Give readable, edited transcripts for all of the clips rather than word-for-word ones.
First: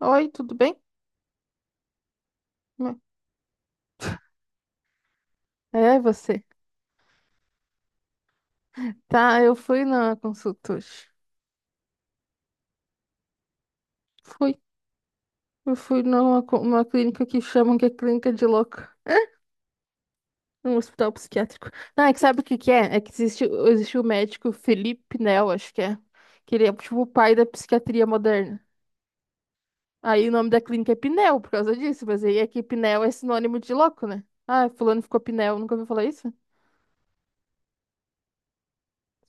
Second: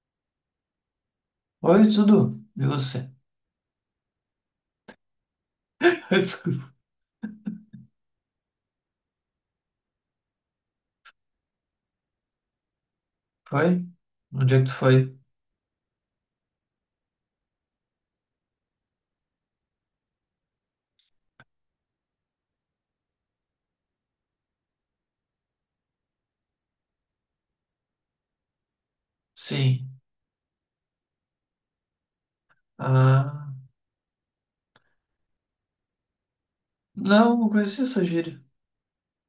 Oi, tudo bem? Oi, tudo? E você? É, você. Desculpa. Tá, eu fui na consulta hoje. Foi? Onde Fui. é que tu foi? Eu fui numa uma clínica que chamam que é clínica de louco. Um hospital psiquiátrico. Não, é que sabe o que que é? É que existe o médico Felipe Pinel, acho que é. Que ele é tipo o pai da psiquiatria moderna. Sim. Aí o nome da clínica é Pinel, por causa disso. Mas aí é que Pinel é Ah. sinônimo de louco, né? Ah, fulano ficou Pinel. Nunca ouviu falar isso? Não, não conhecia essa gíria.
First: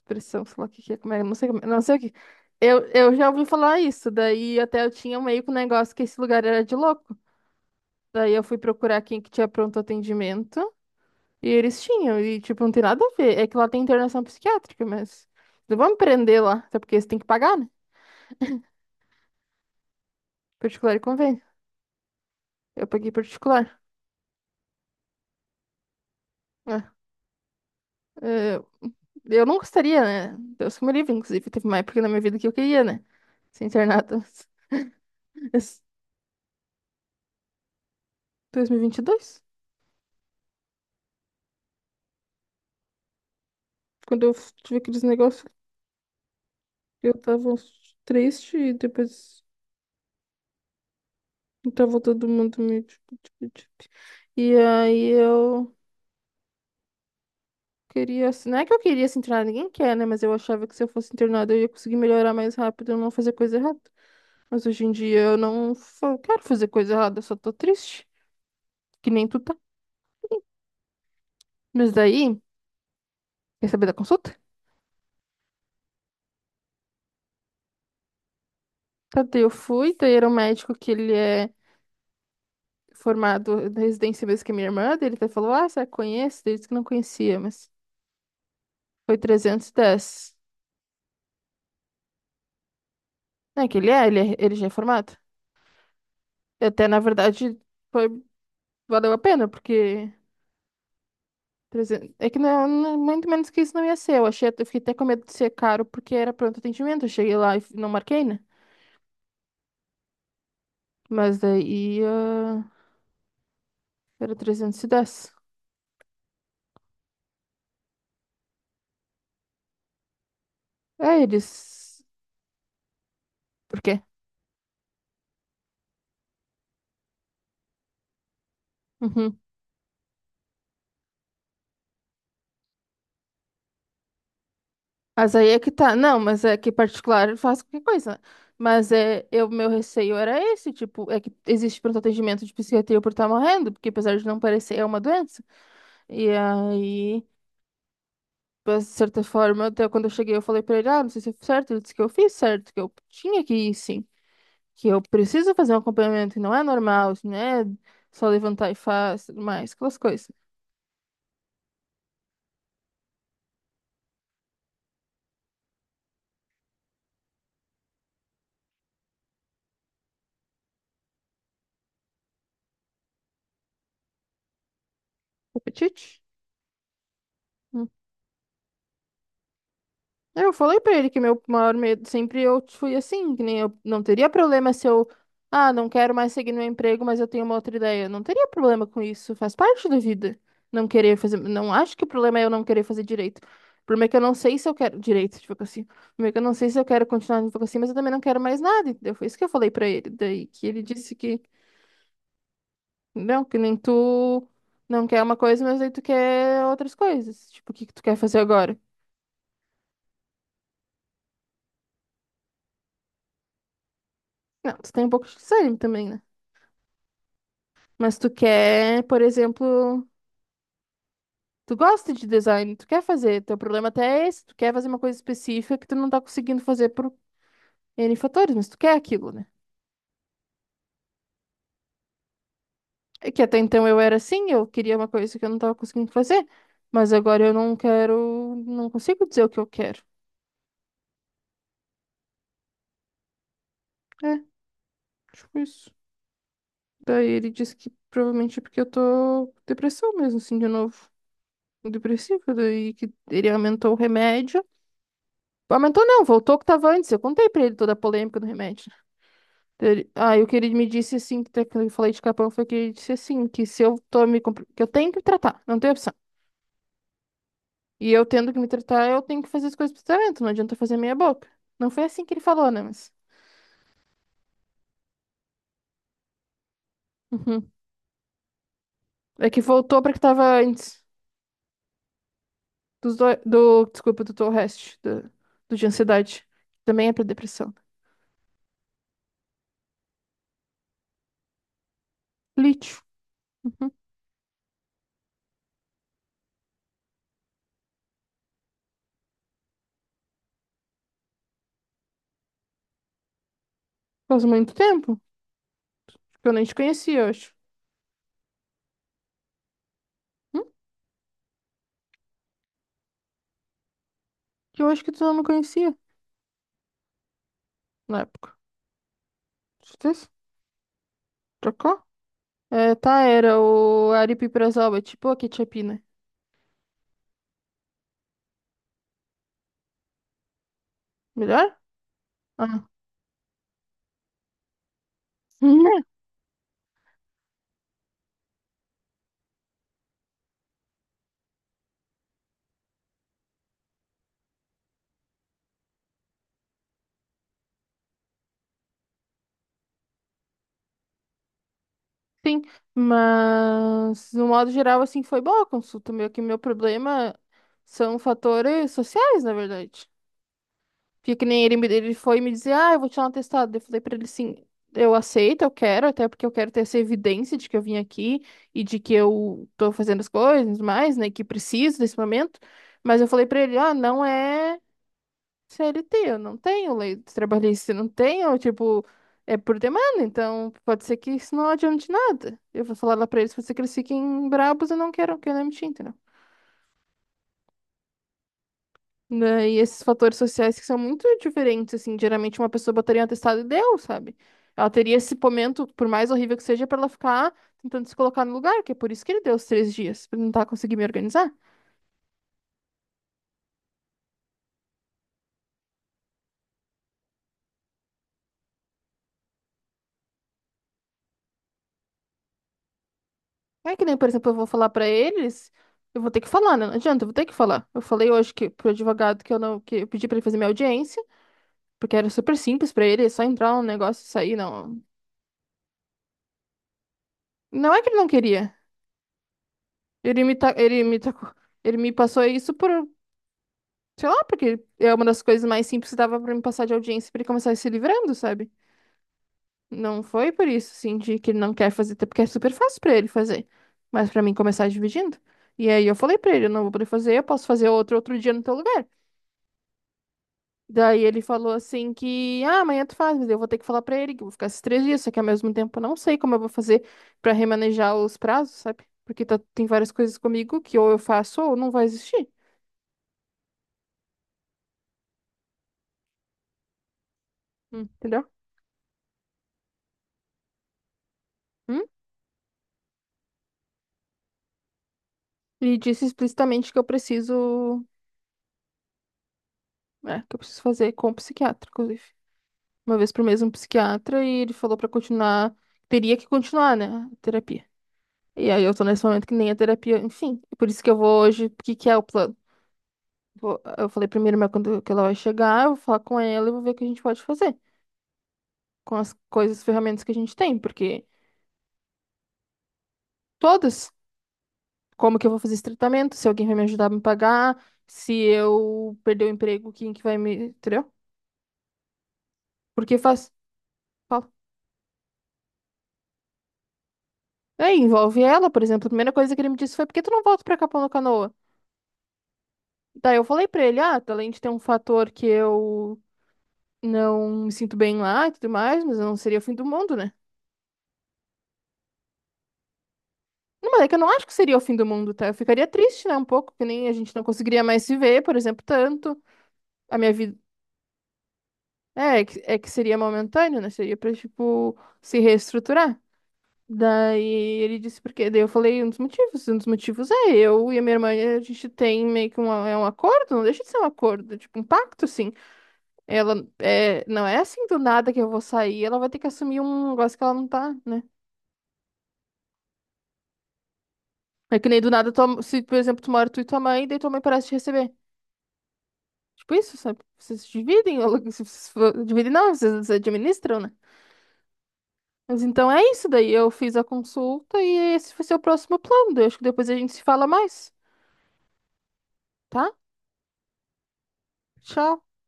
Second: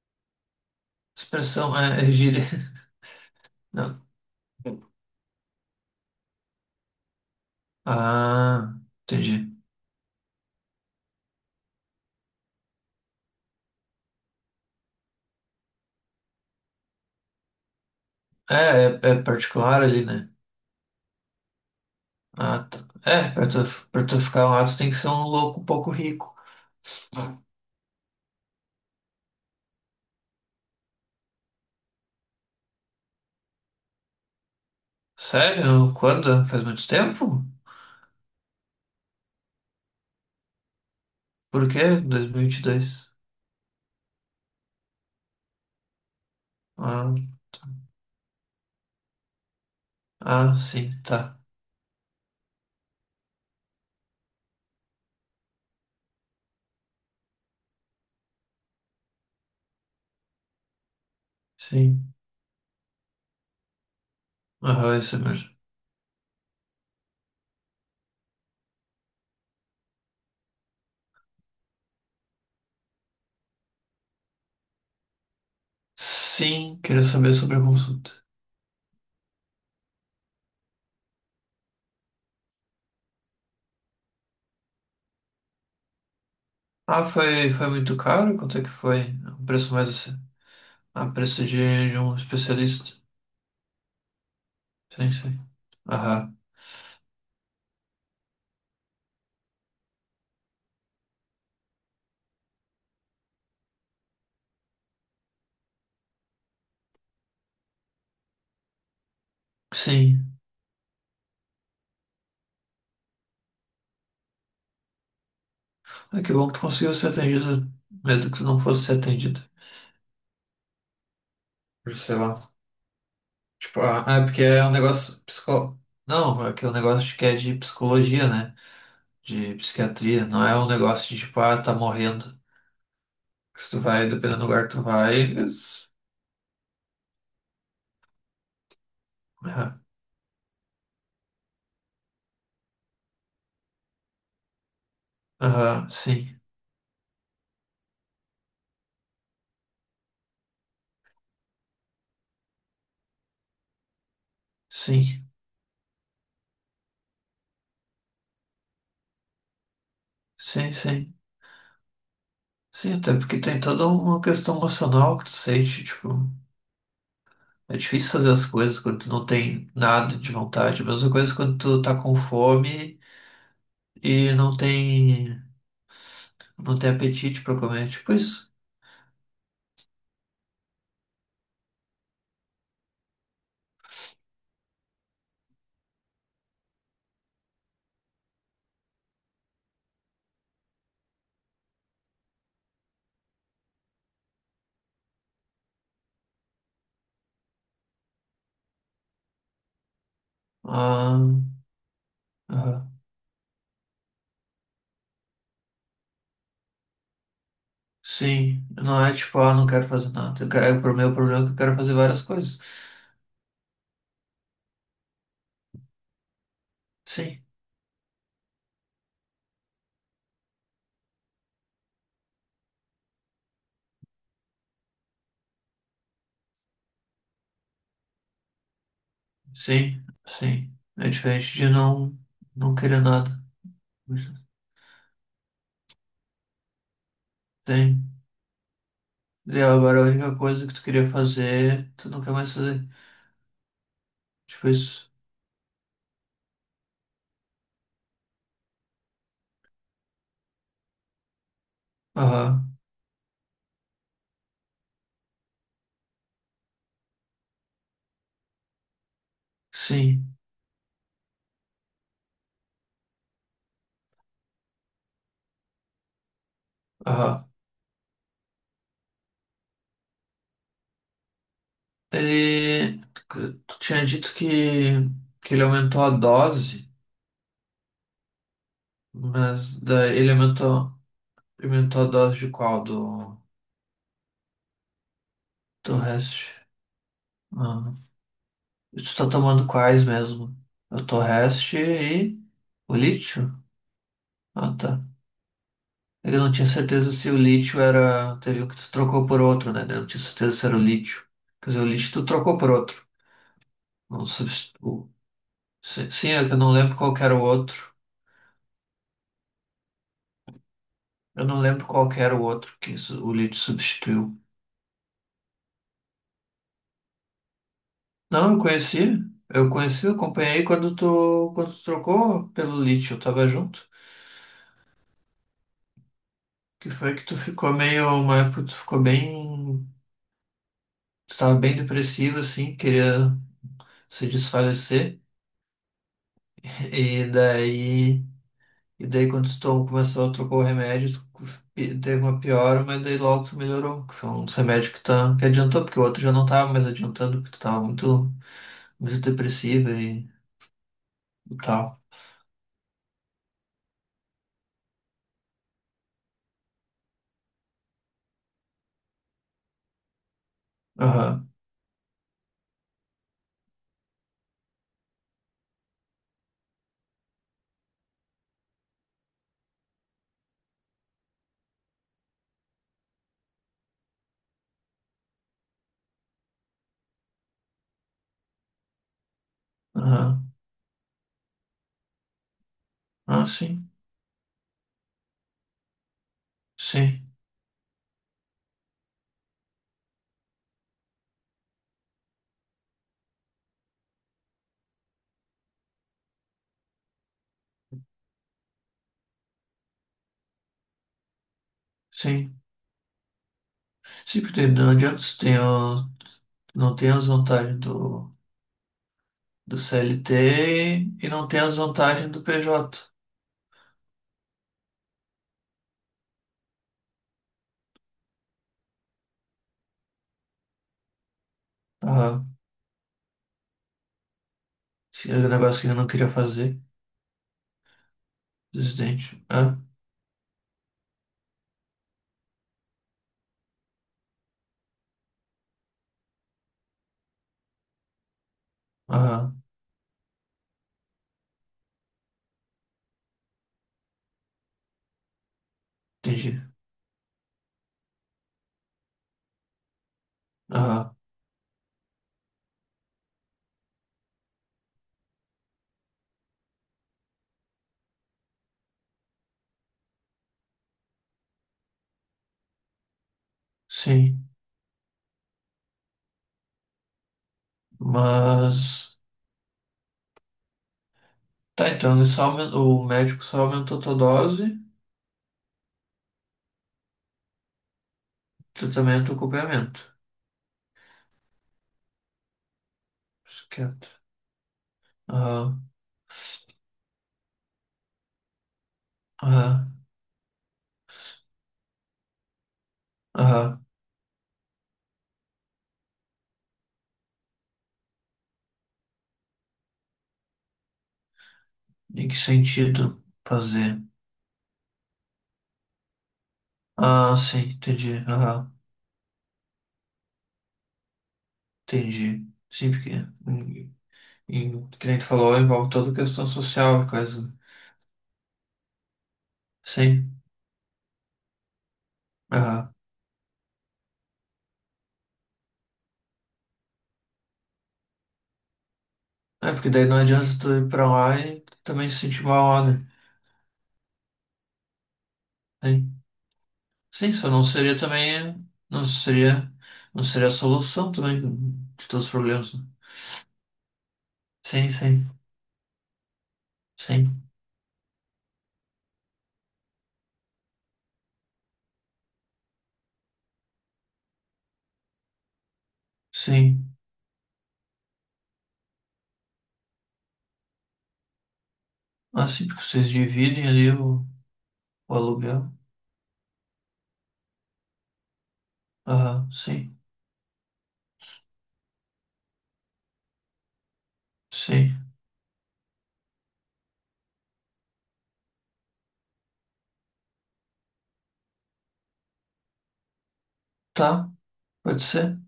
Pressão, sei lá o que que é, como é, não sei, Expressão não sei o é que. gíria. Eu, eu já ouvi falar Não. isso, daí até eu tinha meio que um negócio que esse lugar era de louco. Daí eu fui Ah, procurar quem que tinha entendi. pronto atendimento e eles tinham, e tipo, não tem nada a ver. É que lá tem internação psiquiátrica, mas não vão me prender lá, até porque eles têm que pagar, né? É, é, é particular ali, né? Particular e convênio. Ah, tá. Eu paguei É, pra tu, particular. pra tu ficar lá, tu tem que ser um louco um pouco rico. É, é, eu não gostaria, né? Deus que me livre, inclusive, teve uma época na minha vida que eu queria, né? Ser internada. Esse Sério? Quando? Faz muito tempo? 2022, Por quê? Dois mil e vinte e dois. quando eu tive aqueles negócios. Ah, Eu tava triste e depois ah, sim, tá. tava todo mundo meio tipo, tipo. E aí eu queria, assim, não é que eu queria se internar, ninguém quer, né? Mas eu achava que se eu fosse internada eu ia conseguir Sim. melhorar mais rápido, eu não fazer coisa errada. Mas hoje em Aham, isso dia eu mesmo. não quero fazer coisa errada, eu só tô triste, que nem tu tá. Mas daí, quer saber da consulta? Sim, queria saber sobre a consulta. Tá, daí eu fui, daí era um médico que ele é formado da residência mesmo que a minha irmã, daí ele até falou, ah, você conhece? Daí ele disse que não Ah, conhecia, foi mas muito caro? Quanto é que foi? foi O preço mais assim? 310. Ah, preço de um especialista. É que ele é, ele já é Sim, formado. sim. Aham. Até, na verdade, foi, valeu a pena, porque 300. É que muito menos que isso não ia ser. Eu achei, eu fiquei até com medo de ser caro, porque era pronto atendimento. Eu cheguei lá e não marquei, né? Sim. Mas daí, ah, era 310. Ah, que bom que tu conseguiu ser atendido, mesmo que tu não fosse ser atendido. É, eles... Sei lá. Por Tipo, quê? ah, é porque é um negócio psico... Não, é que é um negócio que é de psicologia, né? Uhum. De psiquiatria. Não é um negócio de, tipo, ah, tá morrendo. Que se tu vai, dependendo do lugar que tu vai, Mas aí é que eles... tá. Não, mas é que particular faz qualquer coisa. Mas é, eu, meu Aham, receio era esse, tipo, é que existe pronto atendimento de psiquiatria por estar morrendo, porque apesar de não parecer, é uma doença. aham, E sim. aí... Mas, de certa forma, até quando eu cheguei, eu falei pra ele, ah, não sei se eu fiz certo. Ele disse que eu fiz certo, que eu tinha que ir, sim. Que eu Sim, preciso fazer um acompanhamento, que não é normal, isso não é só levantar e faz, tudo mais, aquelas coisas. sim, sim. Sim, até porque tem toda uma questão emocional que tu sente, tipo, é difícil fazer as coisas quando tu não tem nada de vontade. A mesma coisa é quando tu tá com fome e Apetite? não tem apetite pra comer, tipo isso. Eu falei pra ele que meu maior medo sempre eu fui assim, que nem eu não teria problema se ah, não quero mais seguir meu emprego, mas eu tenho uma outra ideia. Não teria problema com isso, faz parte da vida. Não querer fazer, não acho que o problema é eu não querer fazer direito. O problema é que eu não sei se eu quero direito de advocacia. O problema é que eu não sei se eu quero continuar na advocacia, mas eu também não quero mais nada, entendeu? Foi isso que eu falei pra ele, daí que ele disse Ah, que ah, não, que nem tu não quer uma coisa, mas aí tu quer outras coisas. Tipo, o que que tu quer fazer sim, agora? não é tipo, ah, não quero fazer nada. Eu quero, o meu problema é que eu quero fazer várias coisas. Não, tu tem um pouco de desânimo também, né? Sim, Mas tu quer, por exemplo, tu gosta de design, tu quer fazer, teu problema até é esse, tu quer fazer uma coisa específica que tu não tá conseguindo fazer por N fatores, mas tu quer aquilo, né? sim, sim. É diferente de não querer É que nada. até então eu era assim, eu queria uma coisa que eu não tava conseguindo fazer, mas agora eu não Tem. quero, não consigo dizer o que E eu agora quero. a única coisa que tu queria fazer, tu não quer mais fazer. É, Tipo isso. tipo isso. Daí ele disse que provavelmente é porque eu tô com depressão mesmo, assim, de novo. Depressiva, Aham. daí que ele aumentou o remédio. Aumentou não, voltou o que tava antes. Eu contei pra ele toda a polêmica do remédio. Sim. Aí o que ele me disse assim, que até que eu falei de capão, foi que ele disse assim, que se eu que eu tenho que me tratar, não tem opção. Aham. E eu tendo que me tratar, eu tenho que fazer as coisas pro tratamento, não adianta eu fazer meia boca. Não foi assim que ele falou, né? Ele. Mas. Tu tinha dito que ele aumentou a dose, Uhum. É que mas voltou pra daí que ele tava aumentou, antes aumentou a dose de qual? Do, do desculpa, do de do ansiedade. Rest. Também é pra depressão. Ah. E tu tá tomando quais mesmo? Eu tô Rest e o Lítio. lítio? Uhum. Ah, tá. Ele não tinha certeza se o lítio era. Teve o que tu trocou por outro, né? Ele não tinha certeza se era o lítio. Quer dizer, o lítio tu trocou por outro. Não Faz muito substitu... tempo Sim, sim, é que que eu eu nem não te lembro qual conhecia, que eu era o acho. outro. Hum? Eu não lembro qual que era o outro que su- o Leeds substituiu. Que eu acho que tu não me conhecia na época. Não, eu conheci. Eu conheci, eu Certeza? acompanhei quando tu Trocou? trocou pelo É, Leeds, eu tá, tava era junto. o aripiprazol, é tipo a quetiapina. Que foi que tu ficou meio, uma época tu ficou bem, tu tava bem Melhor? depressivo assim, Ah. queria se desfalecer. Né? E daí, e daí quando tu tom- começou a trocar o remédio, tu pi- teve uma piora, mas daí logo tu melhorou. Que foi um dos remédios que, tá, que adiantou, porque o outro já não tava mais adiantando, porque tu tava muito, muito depressiva e tal. Sim, mas no modo geral, assim, foi boa a consulta. Meu, que meu problema são fatores sociais, na verdade. Porque que Aham, nem ele foi me dizer, ah, eu vou tirar um atestado. Eu falei pra ele, sim, eu aceito, eu quero, até porque eu quero ter essa evidência de que eu vim aqui e de que eu tô fazendo as coisas mais, né, que preciso desse momento. Mas eu falei pra ele, ah, não é. CLT, eu não tenho lei trabalhista, eu não tenho, tipo, é por demanda, aham. então pode ser que isso não adiante nada. Eu vou falar lá pra Ah, eles, pode ser que sim, eles fiquem brabos e não queiram que eu demiti, entendeu? sim, Né, e esses fatores sociais que são muito diferentes, assim, geralmente uma pessoa botaria um atestado e deu, sabe? Ela teria esse momento, por mais horrível que seja, pra ela ficar tentando se colocar no lugar, que é por isso que ele deu os 3 dias, pra tentar conseguir me organizar. sim. Sim, porque não adianta você ter, o- não tem as vantagens do CLT e não tem as vantagens do PJ. É que nem, por exemplo, eu vou falar pra eles, eu vou ter que falar, né? Não adianta, eu vou ter que falar. Eu falei hoje que pro advogado que eu não, que eu pedi pra ele fazer minha audiência, porque era Aham. super simples pra ele, é só entrar no negócio e sair, não. Esse era o negócio que eu não queria fazer, Não é que ele não queria. presidente. Ah, Ele me tacou, ele me passou isso por, sei lá, porque é uma das coisas mais simples que dava pra me passar de audiência pra ele começar a se livrando, sabe? aham, Não foi por isso, assim, de que ele não quer fazer, até porque é super fácil pra ele fazer, mas pra mim começar dividindo. E aí eu falei pra entendi. ele, eu não vou poder fazer, eu posso fazer outro dia no teu lugar. Aham, Daí ele falou assim que, ah, amanhã tu faz, mas eu vou ter que falar pra ele que eu vou ficar esses 3 dias, só que ao mesmo tempo eu não sei como eu vou fazer pra remanejar os prazos, sabe? Porque tá, tem várias coisas comigo que ou eu faço ou não vai existir. sim. Hum, entendeu? Mas, tá, Hum? então ele só aumen- o médico só aumentou a tua dose, E disse explicitamente que eu preciso, tratamento, e acompanhamento. é, que eu preciso fazer com o psiquiatra, inclusive. Uma vez por mês Isso um quieto. psiquiatra e ele falou pra continuar, Aham, teria que continuar, né, a terapia. E aí eu tô nesse momento que nem a aham, terapia, enfim, por isso que eu vou hoje, porque que é o plano? Aham. Eu falei primeiro, mas quando que ela vai chegar, eu vou falar com ela e vou ver o que a gente pode fazer com as coisas, ferramentas que a gente tem, porque Em que sentido fazer? todas, como que eu vou fazer esse tratamento, se alguém vai me ajudar a me Ah, sim, pagar, entendi. se Aham, eu perder o emprego, quem que vai me, entendeu? entendi. Sim, porque Porque faz, em, fala. Que nem tu falou, envolve toda a questão social, coisa. Né? Aí envolve ela, por exemplo, a primeira coisa que ele me disse foi, por que tu Sim. não volta pra Capão da Canoa? Aham. Daí eu falei pra ele, ah, tá, além de ter um fator que eu não me sinto bem lá e tudo mais, mas não seria o É, fim do porque daí mundo, não né? adianta tu ir pra lá e também se sentir mal, lá, né? Não, mas é que eu não acho que seria o fim do mundo, tá? Eu ficaria Sim. triste, né? Um pouco, que nem a Sim, gente não isso não conseguiria seria mais se ver, por também. exemplo, Não tanto. seria. A Não minha seria a vida. solução também de todos os É, problemas. é Né? que seria momentâneo, né? Seria pra, Sim, tipo, sim. se reestruturar. Daí Sim. ele disse por quê? Daí eu falei um dos motivos. Um dos motivos é eu e a minha irmã, a gente tem meio que uma, é um acordo, não deixa de ser um acordo, é tipo um pacto, assim. Ela Sim. é, não é assim do nada que eu vou sair, ela vai ter que assumir um negócio que ela não tá, né? Ah, sim, porque vocês dividem ali É que nem do o nada, aluguel. se, por exemplo, tu mora tu e tua mãe, daí tua mãe parece te receber. Aham, Tipo isso, sim. sabe? Vocês dividem, ou vocês dividem não, vocês administram, né? Sim. Mas então é isso daí. Eu fiz a consulta e esse vai ser o próximo plano. Daí eu acho que depois a gente se fala mais, tá? Tá, pode Tchau. ser.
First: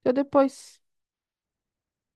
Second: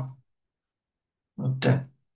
Até depois. Até.